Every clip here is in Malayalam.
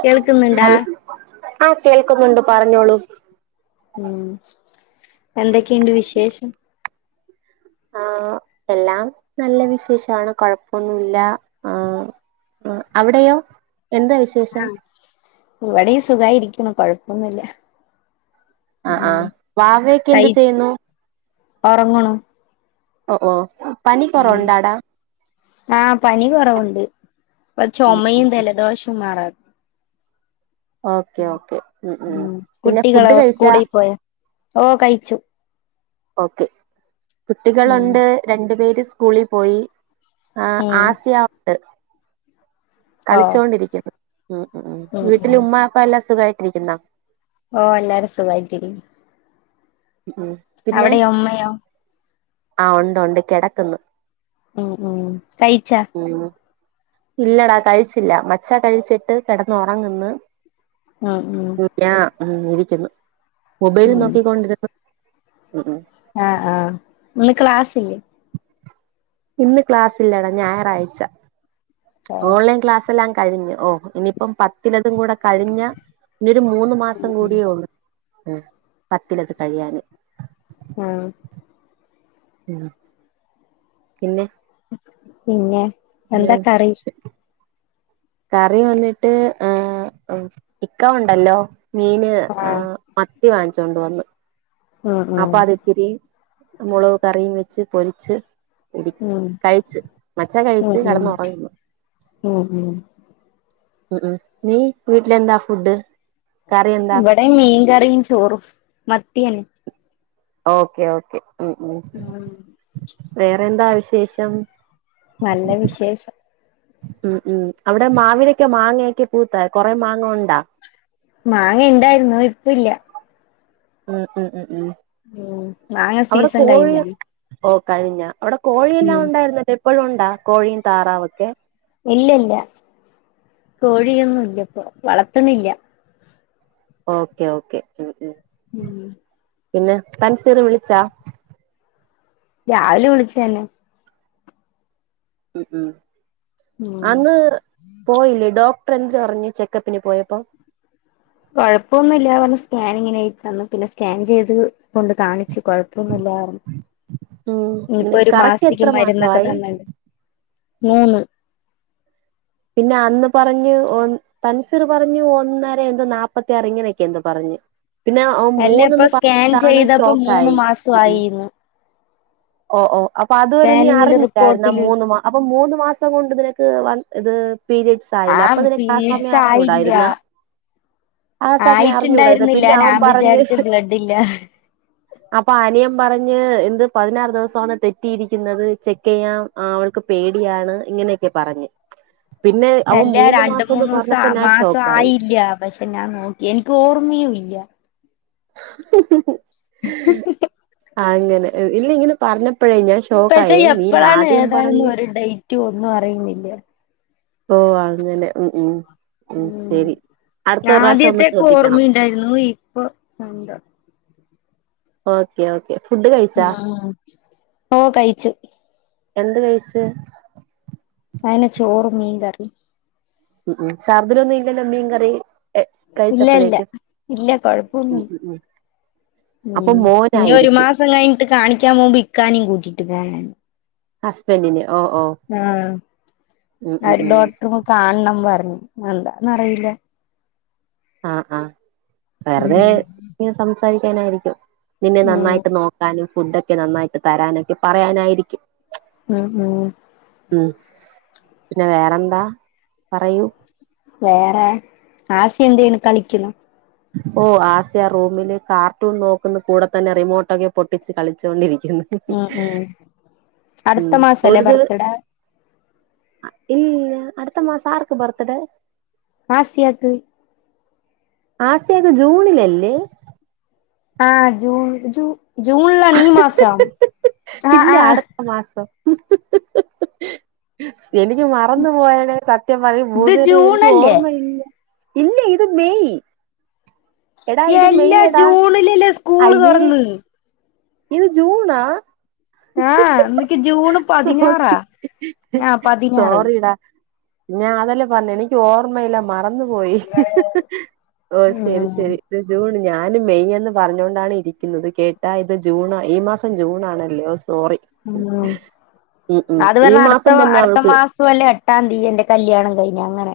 കേൾക്കുന്നുണ്ടാ അൽ ആ കേൾക്കുന്നുണ്ട് പറഞ്ഞോളൂ ഉം എന്തൊക്കെയുണ്ട് വിശേഷം ആ എല്ലാം നല്ല വിശേഷാണ് കുഴപ്പൊന്നുല്ല ആ അവിടെയോ എന്താ ആ വിശേഷം ഇവിടേയും സുഖമായിരികുന്നു കുഴപ്പൊന്നില്ല ആ ആ വാവയൊക്കെ എന്ത് ചെയ്യുന്നു ഉറങ്ങുണു ഓ ഓ പനി ഉം കൊറവുണ്ടാടാ ആ പനി കൊറവുണ്ട് ഇപ്പം ഉം ചുമയും ജലദോഷവും മാറാതെ ഓക്കെ ഓക്കേ ഉം ഉം പിന്നെ ഫുഡ് കുട്ടികളോ കഴിച്ച സ്കൂളിൽ പോയോ ഓ കഴിച്ചു ഓക്കെ ഉം കുട്ടികളുണ്ട് രണ്ടു പേര് സ് കൂളി പോയി ആ ഉം ആസിയർട്ട്‌ ഓ കളിച്ചോണ്ടിരിക്കുന്നു ഉം ഉം ഉം വീട്ടില് ഉമ്മഅപ്പ എല്ലാ സു സുഖയിട്ടിരിക്കുന്നാ ഓ എല്ലാരും സുഖായിട്ടി ഉം പിന്നെ അവിടെയോ ഉമ്മയോ ആ ഉണ്ട് ഉണ്ട് കിടക്ന്ന് ഉം ഉം കഴിച്ചാ ഇല്ലടാ കഴിച്ചില്ല മ്മിച്ച കഴിച്ചിട്ട് കിടന്ന് ഉറങ്ങ്ന്ന് ഉം ഉം ഞാ [unintelligible] ന്നു മൊബൈൽ നോക്കികൊണ്ടിരുന്ന ഉ ഊം ആ ആ ഇന്ന് ക്ലാസില്ലേ ഇന്ന് ക്ലാസില്ലെടാ ഞായറാഴ്ച ഓ ഓൺലൈൻക്ലാസ് സെല്ലാം കഴിഞ്ഞ് ഓ ഇനിയിപ്പം പത്തിലതും കൂടെ കഴിഞ്ഞ ഇനിയൊരു മൂന്ന് ഉം മാസം ഉം കൂടിയേ ഒള്ളു മ്മ് പത്തിലെത് കഴിയാന് ആ മ്മ് പിന്നെ പിന്നെ എന്താ കറി കറി വന്നിട്ട് ആ ഇക്ക ഉണ്ടല്ലോ മീന് ആ ആഹ് മത് ത്തി വാങ്ങിച്ചൊണ്ട് വന്ന് ഉം അപ്പാ ഉം അത് ഇത്തിരി മൊളക് കറിയും വെച്ച് പൊരിച്ച് കൂടി ഉം കഴിച്ച് മച്ചാൻ കഴിച്ച് ഉം ഉം കടന്ന് ഒറങ്ങുന്നു ഉം ഉം ഉം ഉം നീ വീട്ടിലെന്താ ഫുഡ് കറി എന്താ വടെ മീൻ കറിം ചോറും മത്തിയന്നെ ഓക്കെ ഓക്കെ മ്മ് മ്മ് ഉം വേറെ എന്താ വിശ ശേഷം നല്ല വിശേഷം മ്മ് മ്മ് അവിടെ മാവിലൊക്കെ മാങ്ങയൊക്കെ പൂത്താ കൊറേ മാങ്ങ ഒണ്ടാ മാങ്ങ ഇണ്ടായിരുന്നു ഇപ്പ ഇല്ല മ്മ് മ്മ് മ്മ് മ്മ് മ്മ് മാങ്ങ സീസൻ കൈഞല്ലെ ഓ കഴിഞ്ഞ അവിടെ കോഴിയെല്ലാം ഒണ്ടായിരുന്നല്ലേ ഇപ്പോഴുണ്ടാ കോഴിയും താറാവൊക്കെ ഇല്ല ഇല്ല കോഴിയൊന്നും ഇല്ല ഇപ്പോ വളർത്ത്ണില്ല ഓക്കെ ഓക്കേ മ്മ് പിന്നെ തൻസീറ് വിളിച്ചാ രാവിലെ വിളിച്ചേന്നെ മ്മ് മ്മ് മ്മ് പോയില്ലേ ഡോക്ടർ എന്ത് പറഞ്ഞു ചെക്കപ്പിന് പോയപ്പം കൊഴപ്പൊന്നില്ല പറഞ്ഞ് സ്കാനിങ്ങിന് എഴുതി തന്നു പിന്നെ സ്കാൻ ചെയ്ത് കൊണ്ട് കാണിച്ചു കൊഴപ്പൊന്നുല്ല ഉം ഇനിയിപ്പം ഒരു കറക്റ്റ് മാസത്തേക്ക് എത്ര മരുന്നൊക്കെ മാസമായി തന്ന്ണ്ട് മൂന്ന് പിന്നെ അന്ന് പറഞ്ഞു ഒന്ന് തൻസീർ പറഞ്ഞു ഒന്നര എന്തോ നാപ്പത്തിയാറ് ഇങ്ങനെയൊക്കെ എന്തോ പറഞ്ഞ് പിന്നെ അല്ല മൂന്നന്ന് അപ്പം സ്കാൻ പറഞ്ഞിട്ടാണ് ചെയ്തപ്പം മൂന്ന് ഷോക്കായി മാസം ആയിന്ന് ഓ ഓ അപ്പം അതുവരെ നീ അറിഞ്ഞില്ലായിരുന്നോ റിപ്പോർട്ടില് മൂന്ന് മാ അപ്പം മൂന്ന് മാസം കൊണ്ട് നിനക്ക് വ ഇത് പീരിഡ്സ് ആ ആയില്ല അപ്പം നിനക്ക് ആ പീരീഡ്സ് സമയം ആയില്ല അറിഞ്ഞൂടായിരുന്ന ആ സമയം അറിഞ്ഞൂടാരുന്നോ ആയിട്ടുണ്ടായിരുന്നില്ല പിന്നെ അവൻ ഞാൻ പറഞ്ഞ് വിചാരിച്ച് ബ്ലഡ് ഇല്ല അപ്പം അനിയൻ പറഞ്ഞ് എന്ത് പതിനാറ് ദിവസവാണ് തെറ്റിയിരിക്കുന്നത് ചെക്ക് ചെയ്യാം അവൾക്ക് പേടിയാണ് ഇങ്ങനെയൊക്കെ പറഞ്ഞ് പിന്നെ അവൻ അല്ല മൂന്ന് രണ്ട് മാസംന്ന് മൂന്ന് പറഞ്ഞപ്പോ ദിവസം ഞാൻ മാസം ഷോക്കായി ആയില്ല പക്ഷെ ഞാൻ നോക്കി എനിക്ക് ഓർമയയും ഇല്ല ആ അങ്ങനെ ഇല്ല ഇങ്ങനെ പറഞ്ഞ പക്ഷെ എപ്പഴാണ് ഏതാണെന്ന് പറഞ്ഞ് ഒരു ഡെയ്റ്റ് ഒന്നും അറിയൂല ഓ അങ്ങനെ ഉം ഉം ഉം അടുത്ത പ്രാവശ്യം ഒന്ന് ആദ്യത്തെക്കെ ശ്രദ്ധിക്കണം ഓർമ്മയുണ്ടായിരുന്നു ഇപ്പം എന്തോ ഓക്കെ ഓക്കെ ഫുഡ് കഴിച്ചാ ഓ കഴിച്ചു എന്ത് കഴിച്ച് അയിന ചോറും മീൻ കറി ഉം ശർദിലൊന്നും ഇല്ലല്ലോ മീൻകറി ഇല്ല ഇല്ല ഇല്ല ഉം കൊഴപ്പൊന്നുല്ല ഉം ഉം അപ്പൊ ഉം ഇനി ഒരു മോനായിരിക്കും മാസം കഴിഞ്ഞിട്ട് കാണിക്കാൻ പോവുമ്പം ഇക്കാനേം കൂട്ടി ട്ട് പോണം ഹസ്ബൻൻ്റിന് ഉം ആ ഉം ഉം ഡോക്ടറെ കാണണം പറഞ്ഞു എന്താന്ന് അറിയില്ല ആഹ് ആഹ് ഉം വെറുതെ ഇങ്ങനെ സംസാരിച്ച് സംസാരിക്കാനായിരിക്കും നിന്നെ ഉം നന്നായിട്ട് നോക്കാനും ഫുഡൊക്കെ നന്നായിട്ട് തരാനൊക്കെ പറയാനായിരിക്കും ഉം ഉം ഉം പിന്നെ വേറെന്താ പറയൂ വേറെ ആസിയ എന്താണ് കളിക്കുന്നോ ഓ ആസിയ റൂമില് കാർട്ടൂൺ നോക്കുന്ന കൂടെ തന്നെ റിമോട്ടൊക്കെ പൊട്ടിച്ച് കളിച്ചോണ്ടിരിക്കും ഉം ഉം അടുത്ത ഉം മാസമല്ലേ ഒരുത് ബർത്ത്ടാ അടുത്ത മാസം ആർക്ക് ബർത്ത് ഡേ ആസിയാക്ക് ആസിയക്ക് ജൂണിൽ അല്ലേ ആഹ ജൂൺ ജൂ ജൂണിലാണ് ഈ മാസം ആഹ് ഇല്ല ആഹ് അടുത്ത മാസം ഹി ഹി എനിക്ക് മറന്നു പോയി സത്യം പറഞ്ഞാൽ ഇത് മൂന്നു പേരെ എനിക്ക് ജൂണല്ലേ ഓർമ്മയില്ല ഇല്ല ഇത് മെയ്‌ എല്ലാ ജൂണിലല്ലേ സ്കൂൾ അയ്യേ തുറന്നത് ഇത് ജൂൺ ആണോ ആഹാ ഇന്ന് ജൂൺ പതിനാറാ സോറി ആ പതിനാറ് സോറിടാ ഞാൻ അതല്ല പറഞ്ഞേ എനിക്ക് ഓർമ്മല്ല മറന്ന പോയി അതെയോ ഓ ശരി ഉം ശരി ഞാൻ മെയ്‌ എന്ന് പറഞ്ഞുകൊണ്ടാണ് ഇരിക്കുന്നത് കേട്ടാ ജൂൺ ഈ മാസം ജൂൺ ആണല്ലേ ഉം ഉം അത് ഈ പറഞ്ഞ അടുത്ത മാസം തന്നെ അടുത്ത അവൾക്ക് മാസം അല്ലേ എട്ടാം തീയതി എന്റെ കല്യാണം കഴിയും പിന്നെ അങ്ങനെ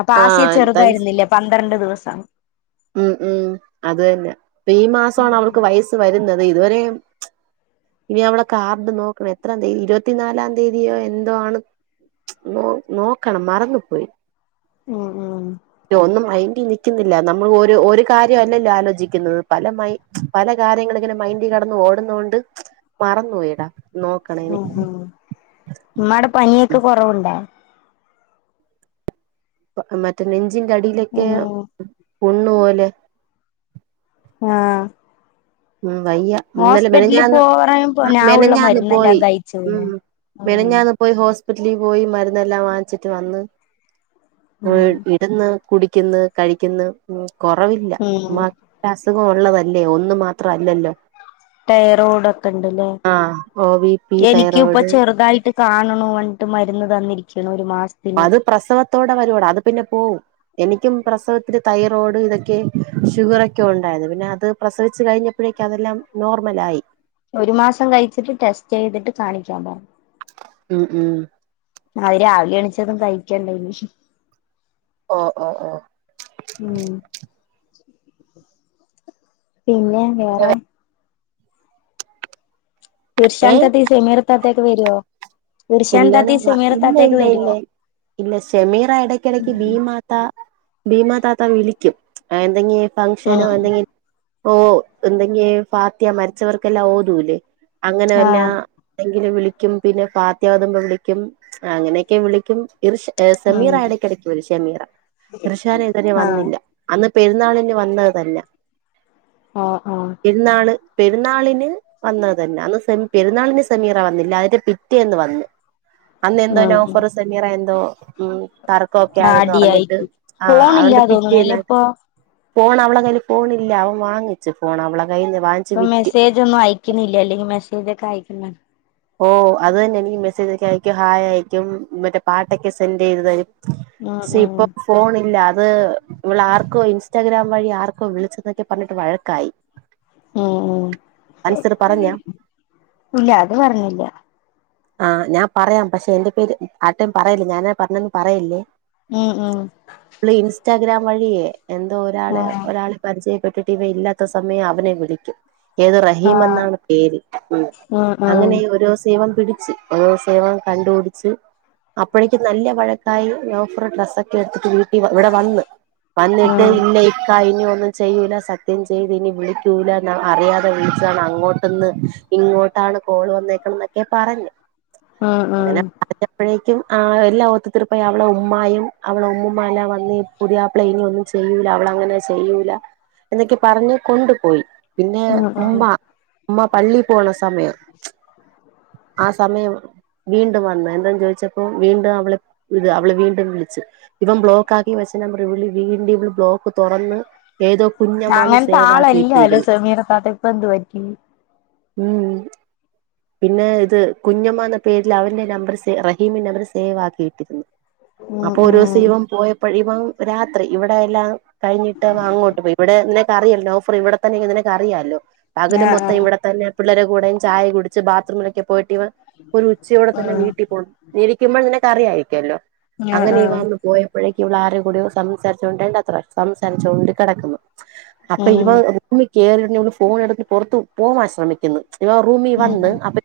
അപ്പൊ ആ ആസിയ താൻ ചെറുതായിരുന്നില്ലേ പന്ത്രണ്ട് ദിവസം ഉം അത് തന്നെ ഇപ്പൊ ഈ മാസമാണ് അവൾക്ക് വയസ്സ് വരുന്നത് ഇതുവരെയും ഇനി അവിടെ കാർഡ് നോക്കണം എത്രാം തീയതി ഇരുപത്തി നാലാം തീയതിയോ എന്തോണ് നോക്കണം മറന്നു പോയി ഉം ഉം നിക്കുന്നില്ല നമ്മൾ ഒരു ഒരു കാര്യ അല്ലല്ലോ ആലോചിക്കുന്നത് പല മൈ പല കാര്യങ്ങൾ ഇങ്ങനെ മൈന്റിൽ കടന്ന് ഓടുന്നതുകൊണ്ട് മറന്നു പോയിടാ ഉ ഉ മ്മടെ പനിയൊക്കെ കൊറവുണ്ട മ നി ന്റെടിയിലൊക്കെ ഉം പു ണ്ണു പോലെ ആ ആ ഹോസ്പിറ്റലിൽ പോറ ഞാ ഉള്ള മെനഞ്ഞാന്ന് മരുന്നെല്ലാം പോയി ഉം കഴിച്ചുന്നഉ മെനഞ്ഞാന്ന് പോയി ഹോസ്പിറ്റലിൽ പോയി മരന്ന്െല്ലാം വാങ്ങിച്ചിട്ട് വന്ന് ആ ഉം ഇടന്ന് കുടിക്കുന്ന്. കഴിക്കുന്ന്. ഉം. കൊറവില്ല. ഉം ഉമ്മാക്ക് ലാസ്റ്റ് അസുഖം ഉള്ളതല്ലേ ഒന്ന് മാത്രം. അത്ര അല്ലല്ലോ. തൈറോയിഡൊക്കെണ്ട്ല്ലേ. ആഹ് ഓ ബി പി എനിക്ക് ഇപ്പൊ തൈറോയ്ഡ് ചെറുതായിട്ട് കാണുണൂന്ന് മരുന്ന് തന്നിരിക്ക്ണു. അത് പ്രസവത്തോടെ വരുട. അത് പിന്നെ പോവും. എനിക്കും പ്രസവ ഇൻക്ക് തൈറോയ്ഡ് ഇതൊക്കെ ഷുഗറൊക്കെ ഉണ്ടായിന്. പിന്നെ അത് പ്രസവിച്ചു കഴിഞ്ഞപ്പോഴേക്ക് അതെല്ലാം നോർമലായി. ഒരു മാസം കഴിച്ചിട്ട് ടെസ്റ്റ് ചെയ്തിട്ട് കാണിക്കാൻ പറഞ്ഞു. ഉം. ഉം. അത് രാവിലെ എണിച്ച് കഴിക്കണ്ടേ.. ഇസ് ഓ. ഓ. ഓ. ഉം പിന്നെ വേറെ. ഏയ് ഒറ്റക്ക് വരോ. ഇല്ലണ വ ഇല്ല ഇല്ല ഇല്ല. ഇല്ല ഷമീറ എടക്കെടക്ക് ബീ മാത ഭീമാ താത്ത വിളിക്കും എന്തെങ്കി ഫംഗ്ഷനോ ആഹ് ഉം എന്തെങ്കിസും ഓ എന്തെങ്കി ഫാത്തിയാ മരിച്ചവർക്കെല്ലാം ഓതൂല്ലേ. അങ്ങനെല്ലാ.. ആഹ് ഇന്നെ വിളക്കും പിന്നെ പാർ ഉണ്ടാകുമ്പോ വിളിക്കും. അങ്ങനൊക്കെ വിളിക്കും. ഇർഷ ഷെമീറ ഇടയ്ക്കിടയ്ക്ക് വരും ഷെമീറ. ഇർഷാന ഇത്വരേ വന്നില്ല. അന്ന് പെരുന്നാളിന് വന്നത് തന്നെ. ആ. ആ. പെരുന്നാള് പെരുന്നാളിന് വന്നത് തന്നെ. അന്ന് സെ പെരുന്നാളിന് സെമീറ വന്നില്ല. അതിന്റെ പിറ്റേന്ന് വന്ന്. അന്ന് എന്തോ ഉം നൗഫർ ഷെമീറ എന്തോ.. ഉം. തർക്കമൊക്കെ ആ ആയെന്ന് അടി ആയി പറഞ്ഞിട്ട് ആഹ് ഫോണ് അതുകൊണ്ട് ഇല്ലാതോന്നണ ഇല്ല പിറ്റേന്ന് ഇപ്പ. ഫോൺ അവളെ കയ്ൽ ഫോണില്ല. അവൻ വാങ്ങിച്ചു ഫോൺ അവളെ. കയ്യിന്ന് വാങ്ങിച്ച് ഇപ്പ വിറ്റ് മെസ്സേജ്ന്നും അയ്ക്കുന്നില്ല. അല്ലെങ്കിൽ മെസേജൊക്കെ അയ്ക്കും. പിന്ന. ഓ അത് തന്നെ എനിക്ക് മെസ്സേജ് ഒക്കെ അയക്കും. ഹായ് അയക്കും. മറ്റേ പാട്ടൊക്കെ സെൻഡ് ചെയ്ത് തരും. ഉം സി ഇപ്പൊ ഉം ഫോൺ ഇല്ല. അത് ഇവൾ ആർക്കോംഇൻസ സ്റ്റാഗ്രാം വഴി ആർക്കോ വിളിച്ച്ന്നൊക്കെ പറഞ്ഞിട്ട് വഴക്കായി ഉം ഉ അൻസർ പറഞ്ഞ ഇല്ല അത് പറഞ്ഞില്ല ആഹ് ഞാൻ പറയാം പക്ഷെ എന്റെ പേര് ആർടേം പറയല്ലേ ഞാനാ പറഞ്ഞേന്ന് പറയല്ലേ ഉം ഉം ല്ല ഇന്സ്റ്റഗ്രാം വഴിയെ എന്തോ ഒരാള ആഹ് ഒരാളെ പരിചയ ട്ടിട്ടവ ഇല്ലാത്ത സമയം അവനെ വിളിക്കും ഏത് റഹീം ആഹ് എന്നാണ് പേര് ഉം ഉം അങ്ങനെ ഓരൂസഇവം ഒരൂസം ഇവൻ കണ്ടുപിടിച്ച് അപ്പോഴേക്കും നല്ല വഴക്കായി ലോഫർ ഡ്രസ്സൊക്കെ എടുത്തിട്ട് വീ ഇവിടെ വന്ന് വന്നിട്ട് ഉം ഇന്ന ക്ക ഇനി ഒന്നും ചെയ്യൂല സത്യം ചെയ്ത് ഇനി വിളിക്കൂല അറിയാതെ വിളിച്ചാണ് അങ്ങോട്ട്ന്ന് ഇങ്ങോട്ടാണ് കോള് വന്നേക്കണ എന്നൊക്കെ പറഞ്ഞു ഉം അങ്ങനെ ഉം പറഞ്ഞപ്പഴേക്കും ആ എല്ലാ ഒത്തുതീർപ്പായി അവളെ ഉമ്മായും അവളെ ഉമ്മുമ്മാ എല്ലാം വന്ന് പുതിയാപ്ലയിരുന്നൊന്നിച്ച് ഒന്നും ചെയ്യൂല അവളങ്ങനെ ചെയ്യൂല എന്നൊക്കെ പറഞ്ഞ് കൊണ്ടുപോയി പിന്നെ ഉം ഉം ഉമ്മ ഉമ്മ പള്ളി പോണ സമയം ആ സമയം വീണ്ടും വന്ന എന്താന്ന് ചോദിച്ചപ്പോ വീണ്ടും അവളെ ഇത് അവള് വീണ്ടും വിളിച്ചു ഇവൻ ബ്ലോക്ക് ആക്കി വെച്ച നമ്പർ വീണ്ടും ഇവള് ബ്ലോക്ക് തുറന്ന് ഏതോ കുഞ്ഞമ്മാന്ന് അങ്ങനത്തെ സേവ് ആക്കി ആളല്ലാല്ലോ ഇട്ടിരിക്കണ് സെമീറത്താത്ത ഇപ്പ എന്ത് പറ്റി ഉം പിന്നെ കുഞ്ഞമ്മ എന്ന പേരിൽ അവന്റെ നമ്പർ റഹീമിന്റെ നമ്പർ സേവ് ആക്കിയിട്ടിരുന്നു ഉം അപ്പൊ ഒരൂസ ഉം ഇവൻ പോയ ഇപ്പോഴിവൻ ഇപ്പം രാത്രി ഇവിടെയെല്ലാം കഴിഞ്ഞിട്ട് അങ്ങോട്ട് പോയി ഇവിടെ അറയല്ലോ ഓഫർ ഇവിടെത്തന്നെ നിനക്ക് അറിയാലോ പകല് ആഹ് മൊത്തം ആഹ് ഇവിടെ തന്നെ പിള്ളേരെ കൂടെയും ചായേം കുടിച്ച് ബാത്റൂമിലൊക്കെ പോയിട്ട് ഒരു ഉച്ചയോടെ തന്നെ ഉം വീട്ടിൽ പോണം ന്നിരിക്കുമ്പോ അറിയായിക്കല്ലോ ആഹ് അങ്ങനെ ആഹ് ഇവൻ അന്ന് പോയപ്പോഴേക്ക് ഇവളാരോ സംസാരിച്ചോണ്ടേണ്ടത്ര സംസാരിച്ചോണ്ട് കിടക്കുന്നു അപ്പൊ ഉം ഇവൻ കേറിയുടനെ ഇവൾ ഫോൺ എടുത്ത് പുറത്ത് പോവാൻ ശ്രമിക്കുന്നു ഇവൻ റൂമി വന്ന് അപ്പൊ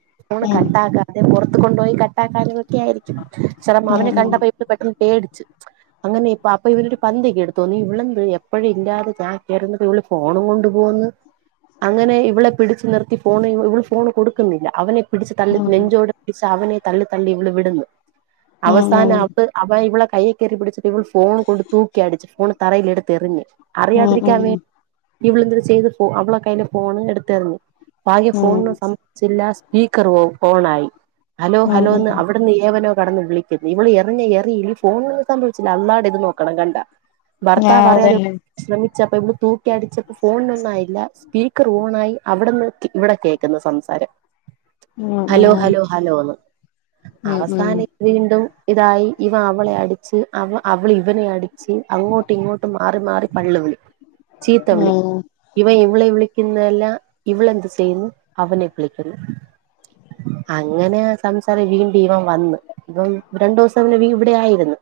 ഉം കട്ടാക്കാതെ പുറത്തു കൊണ്ടുപോയി കട്ടാക്കാ ആയിരിക്കും ചിലപ്പ ഉം അവനെ ഉം കണ്ടപ്പോ ഇവൾ പെട്ടെന്ന് പേടിച്ച് അങ്ങനെ അപ്പ ഇവനൊരു പന്തികേട് തോന്നി ഇവളിന്ന് എപ്പ ഇപ്പോയ ഇല്ലാതെ താൻ കയറി വന്നപ്പോ ഫോണും കൊണ്ട് പോവ്ന്ന് അങ്ങനെ ഇവളെ പിടിച്ചു നിർത്തി ഫോൺ ഇവള് ഫോൺ കൊടുക്കുന്നില്ല പിടിച്ച് ഉം തള്ളി ഉം നെഞ്ചോട് പിടിച്ചു അവനെ തള്ളി തള്ളി ഇവ്ള് വിടുന്നു ഉം ഉം ഉം അവസാനം അപ്പ അവന് ഇവളെ കയ്യിൽ കയറി പിടിച്ചു ഇവൾ ഫോൺ കൊണ്ട് തൂക്കി അടിച്ചു ഫോണ് തറയിലെടുത്ത് എറിഞ്ഞ് അറിയാതിരിക്കാൻ വേണ്ടി ഇവള് എന്തര് ചെയ്ത് അവള കയ്യില ഫോൺ എടുത്ത് എറിഞ്ഞ് ഭാഗ്യം ഫോണിന് ഒന്നും ഉം സംഭവിച്ചില്ല സ്പീക്കർ ഓണായി ഹലോ ഉം ഉം ഹലോന്ന് ഉം അവിടുന്ന് ഏവനോ കെടന്ന് വിളിക്കുന്ന് ഇവള് എറിഞ്ഞ എറിയിൽ ഫോണിന് ഒന്നും സംഭവിച്ചില്ല വിളിക്കാൻ പറ്റിയില്ല അല്ലാൻ്റെ ഇത് നോക്കണം കണ്ടാ ഭർത്താവ് ആഹ് അറിയാതെ ഇവൾ അതന്നെ ശ്രമ അപ്പ ഇവള തൂക്കി അടിച്ചപ്പ ഫോണിനൊന്നും ആയില്ല സ്പീക്കർ ഓണായി അവിടന്ന് ഇവിടെ കേൾക്കുന്ന് സംസാരം ഉം ഹലോ ഉം ഹലോ ഹലോന്ന് ഉം ഉം ഉം അവസാനം വീണ്ടും ഇതായി ഇവൻ അവളെ അടിച്ച് അവ അവള് ഇവനെ അടി അങ്ങോട്ടും ഇങ്ങോട്ട് മാറി മാറി പള്ളുവിളി ചീത്തവിളി ഇവൻ ഇവളെ വിളിക്കുന്ന് ല്ല ഇവളെന്ത് ചെയ്യുന്നു അവനെ വിളിക്കുന്നു അങ്ങനെ സംസാരം വീണ്ടും ഇവൻ വന്ന് ഇവൻ രണ്ടു ദിവസം ഇവൻ ഇവിടെ ആയിരുന്നു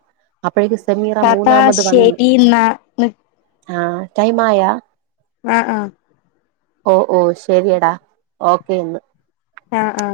അപ്പോഴേക്ക് സമീറ താത്താ മൂന്നാമത് വന്ന് ശെരിന്നാ ആ ടൈം ആയാ ആ ആ ഓ ശരിയടാ ഓക്കേ ഇന്ന് ആ ആ